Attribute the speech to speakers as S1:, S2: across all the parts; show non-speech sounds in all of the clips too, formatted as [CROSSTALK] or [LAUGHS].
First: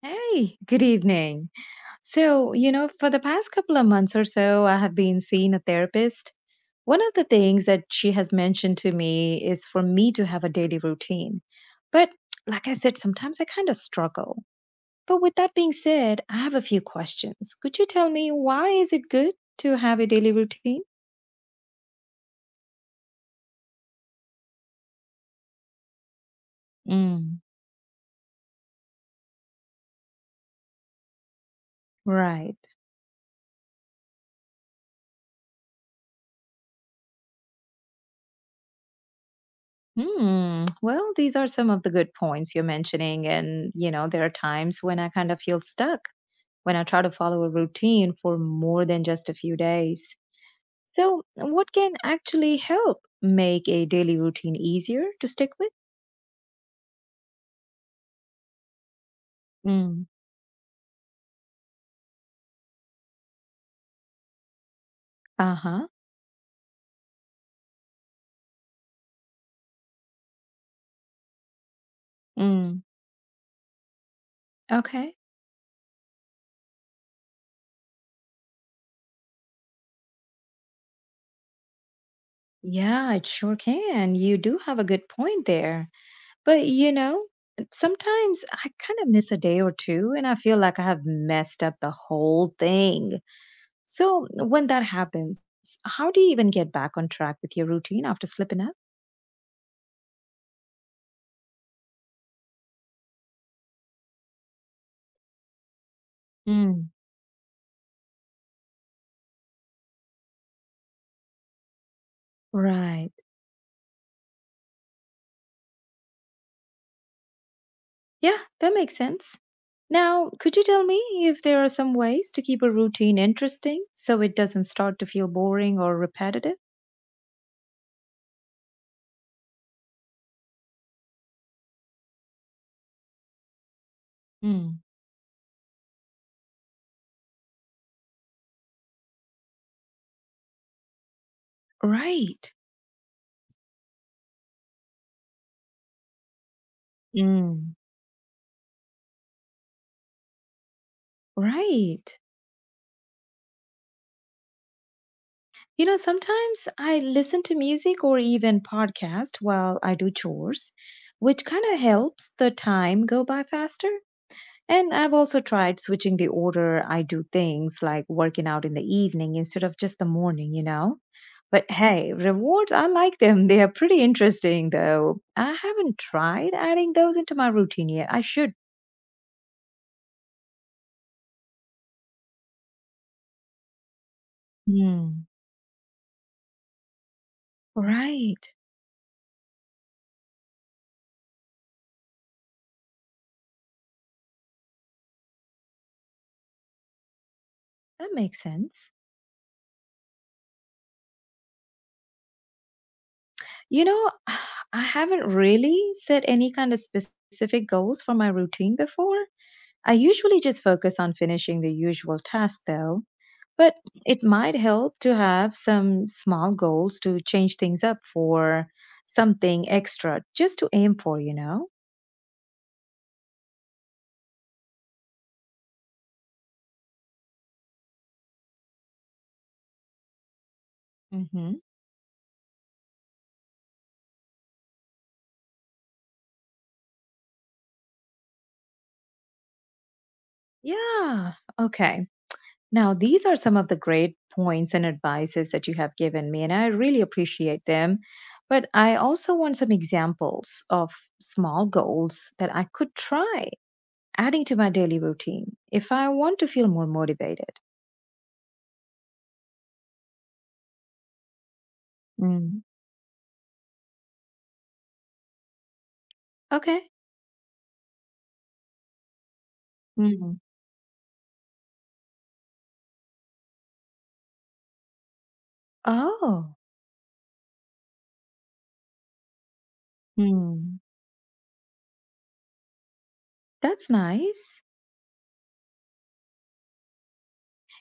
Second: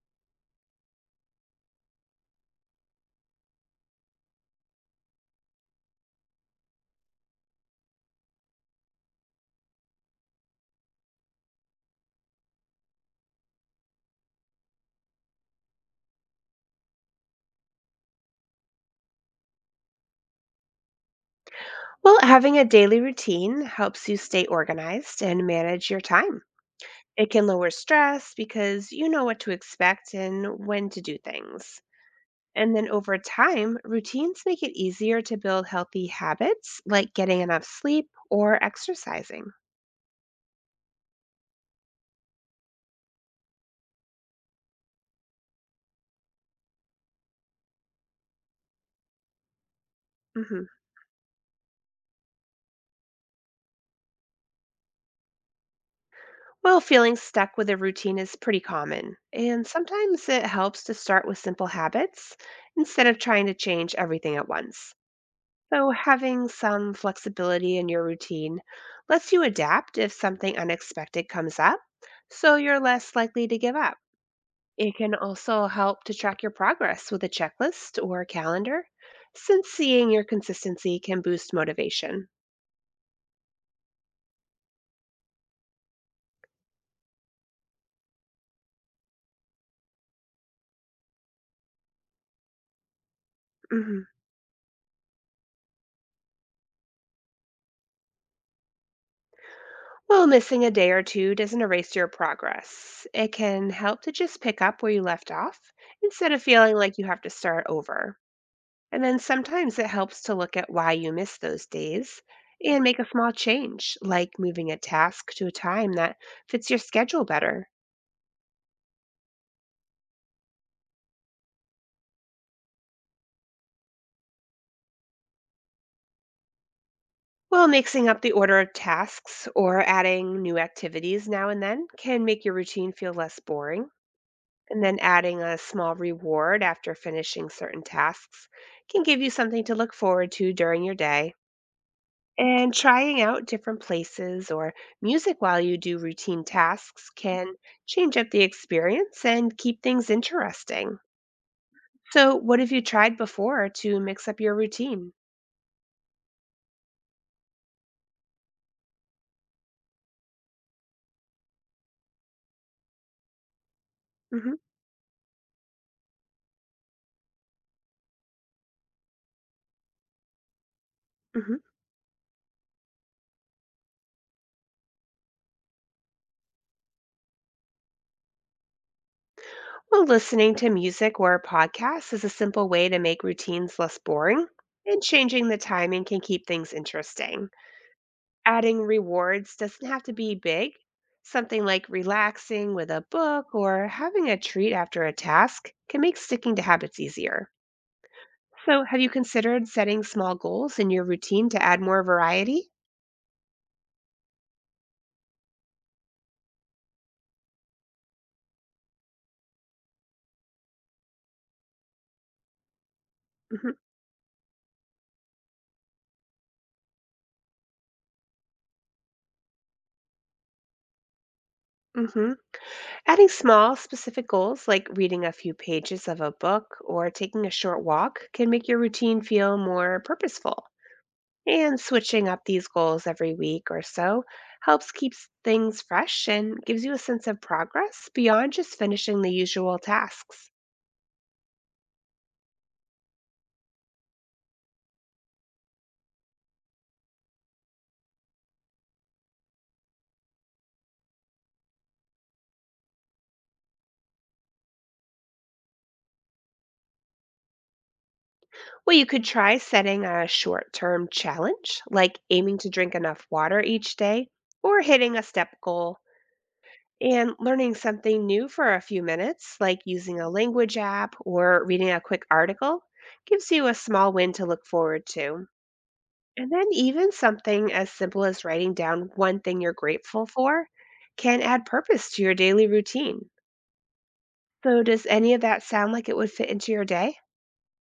S1: Hey, good evening. So, you know, for the past couple of months or so, I have been seeing a therapist. One of the things that she has mentioned to me is for me to have a daily routine. But like I said, sometimes I kind of struggle. But with that being said, I have a few questions. Could you tell me why is it good to have a daily routine?
S2: Well, having a daily routine helps you stay organized and manage your time. It
S1: Mm,
S2: can lower stress because you know what to expect and when to do things.
S1: right.
S2: And then over time, routines make it easier to build healthy habits like getting enough sleep or exercising.
S1: Hmm. Well, these are some of the good points you're mentioning. And, you know, there are times when I kind of feel stuck when I try to follow a routine for more than just a few days.
S2: Mhm.
S1: So, what can actually help make a daily routine easier to stick with?
S2: Well, feeling stuck with a routine is pretty common, and
S1: Mm.
S2: sometimes it helps to start with simple habits instead of trying to change everything at once.
S1: Uh huh.
S2: So, having some flexibility in your routine lets you adapt if something unexpected comes up, so you're
S1: Mm.
S2: less likely to give up. It
S1: Okay.
S2: can also help to track your progress with a checklist or a calendar, since seeing your consistency can boost motivation.
S1: Yeah, it sure can. You do have a good point there. But, you know, sometimes I kind of miss a day or two and I feel like I have messed up the whole thing.
S2: Mhm.
S1: So, when that happens, how do you even get back on track with your routine after slipping up?
S2: Well, missing a day or two doesn't erase your progress. It can help to just pick up where you left off instead of feeling
S1: Mm.
S2: like you have to start over. And then sometimes it helps to look at why you miss those days and make a
S1: Right.
S2: small change, like moving a task to a time that fits your schedule better.
S1: Yeah, that makes sense. Now, could you tell me if there are some ways to keep a routine interesting so it doesn't start to feel boring or repetitive?
S2: Well, mixing up the order of tasks or adding new activities now and then can make your routine feel less boring.
S1: Mm.
S2: And then adding a small reward after finishing certain tasks can give you something to look forward to during your day.
S1: Right.
S2: And trying out different places or music while you do routine tasks can
S1: Mm.
S2: change up the experience and keep things interesting.
S1: Right.
S2: So, what have you tried before to mix up your routine?
S1: You know, sometimes I listen to music or even podcast while I do chores, which kind of helps the time go by faster.
S2: hmm
S1: And I've also tried switching the order I do things like working out in the evening instead of just the morning, you know?
S2: hmm
S1: But hey, rewards, I like them. They are pretty interesting, though. I haven't tried adding those into my routine yet. I should.
S2: Well, listening to music or podcasts is a simple way to make routines less boring, and
S1: Hmm.
S2: changing the timing can keep things interesting.
S1: Right.
S2: Adding rewards doesn't have to be big. Something like relaxing with a book or having a treat after a task can make sticking to habits easier.
S1: That makes
S2: So,
S1: sense.
S2: have you considered setting small goals in your routine to add more variety?
S1: You know, [SIGHS] I haven't really set any kind of specific goals for my routine before. I usually just focus on finishing the usual task, though. But it might help to have some small goals to change things up for something extra just to aim for, you know?
S2: hmm Adding small, specific goals like reading a few pages of a book or taking a short walk can make your routine feel more purposeful.
S1: Hmm.
S2: And switching up these goals every week or so helps keep things fresh and gives you a sense of progress beyond just finishing the usual tasks.
S1: Yeah. Okay. Now, these are some of the great points and advices that you have given me, and I really appreciate them. But I also want some examples of small goals that I could try adding to my daily routine if I want to feel more motivated.
S2: Well, you could try setting a short term challenge, like aiming
S1: Mm.
S2: to drink enough water each day or hitting a step goal.
S1: Okay.
S2: And learning something new for a few minutes, like using a
S1: Mm.
S2: language app or reading a quick article, gives you a small win to look forward to. And
S1: Oh.
S2: then, even something as simple as writing down one thing you're grateful for
S1: Hmm.
S2: can add purpose to your daily routine.
S1: That's nice.
S2: So, does any of that sound like it would fit into your day?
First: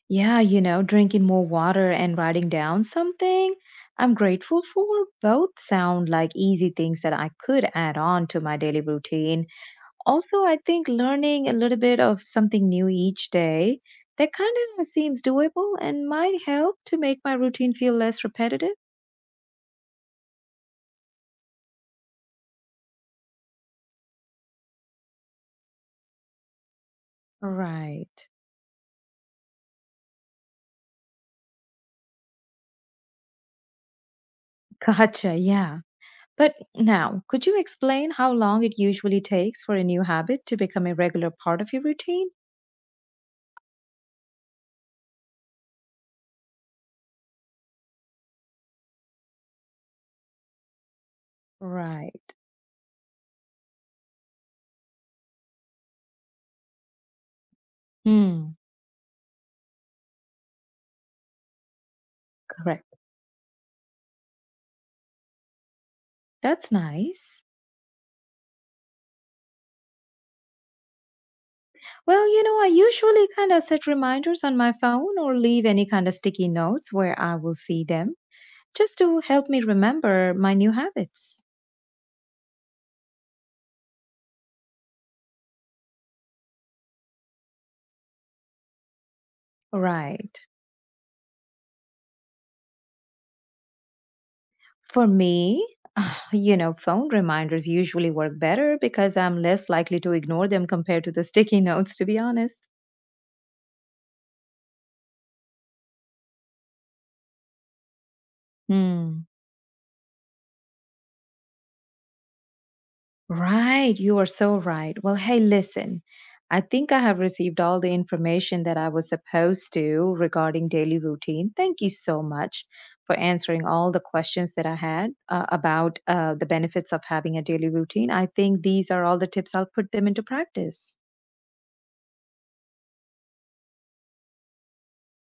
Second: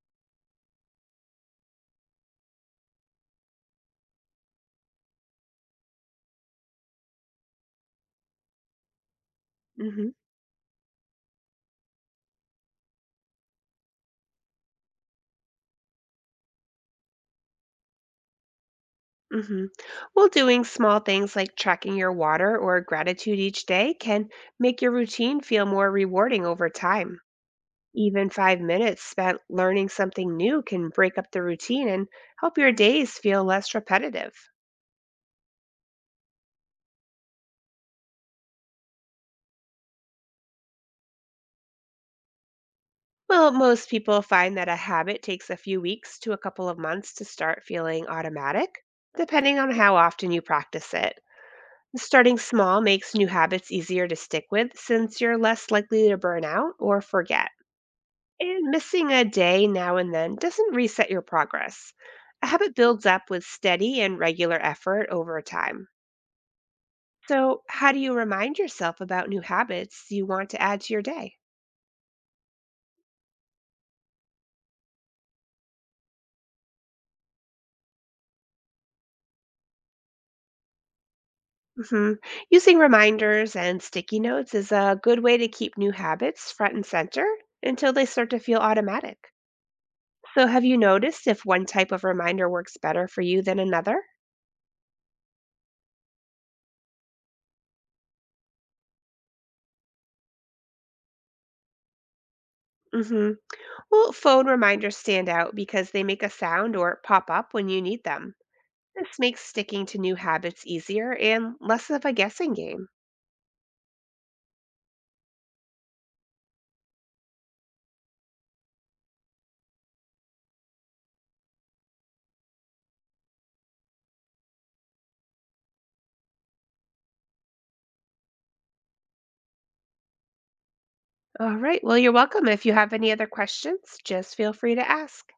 S1: Yeah, you know, drinking more water and writing down something I'm grateful for both sound like easy things that I could add on to my daily routine.
S2: hmm.
S1: Also, I think learning a little bit of something new each day that kind of seems doable and might help to make my routine feel less repetitive.
S2: hmm Well, doing small things like tracking your water or gratitude each day can make your routine feel more rewarding over time.
S1: Right.
S2: Even 5 minutes spent learning something new can break up the routine and help your days feel less repetitive.
S1: Gotcha. Yeah. But now, could you explain how long it usually takes for a new habit to become a regular part of your routine?
S2: Well, most people find that a habit takes a few weeks to a couple of months to start feeling automatic, depending on how often you practice it.
S1: Right.
S2: Starting small makes new habits easier to stick with since you're less likely to burn out or forget.
S1: Hmm.
S2: And missing a day now and then doesn't reset your progress. A habit
S1: Correct.
S2: builds up with steady and regular effort over time.
S1: That's nice.
S2: So, how do you remind yourself about new habits you want to add to your day?
S1: Well, you know, I usually kind of set reminders on my phone or leave any kind of sticky notes where I will see them just to help me remember my new habits.
S2: Mhm. Using reminders and sticky notes is a good way to keep new habits front and center until they start to feel automatic.
S1: Right.
S2: So, have you noticed if one type of reminder works better for you than another?
S1: For me, [SIGHS] you know, phone reminders usually work better because I'm less likely to ignore them compared to the sticky [LAUGHS] notes, to be honest.
S2: hmm Well, phone reminders stand out because they make a sound or pop up when you need them. This
S1: Hmm.
S2: makes sticking to new habits easier and less of a guessing game.
S1: Right, you are so right. Well, hey, listen, I think I have received all the information that I was supposed to regarding daily routine. Thank you so much for answering all the questions that I had about the benefits of having a daily routine. I think these are all the tips. I'll put them into practice.
S2: All right. Well, you're welcome. If you have any other questions, just feel free to ask.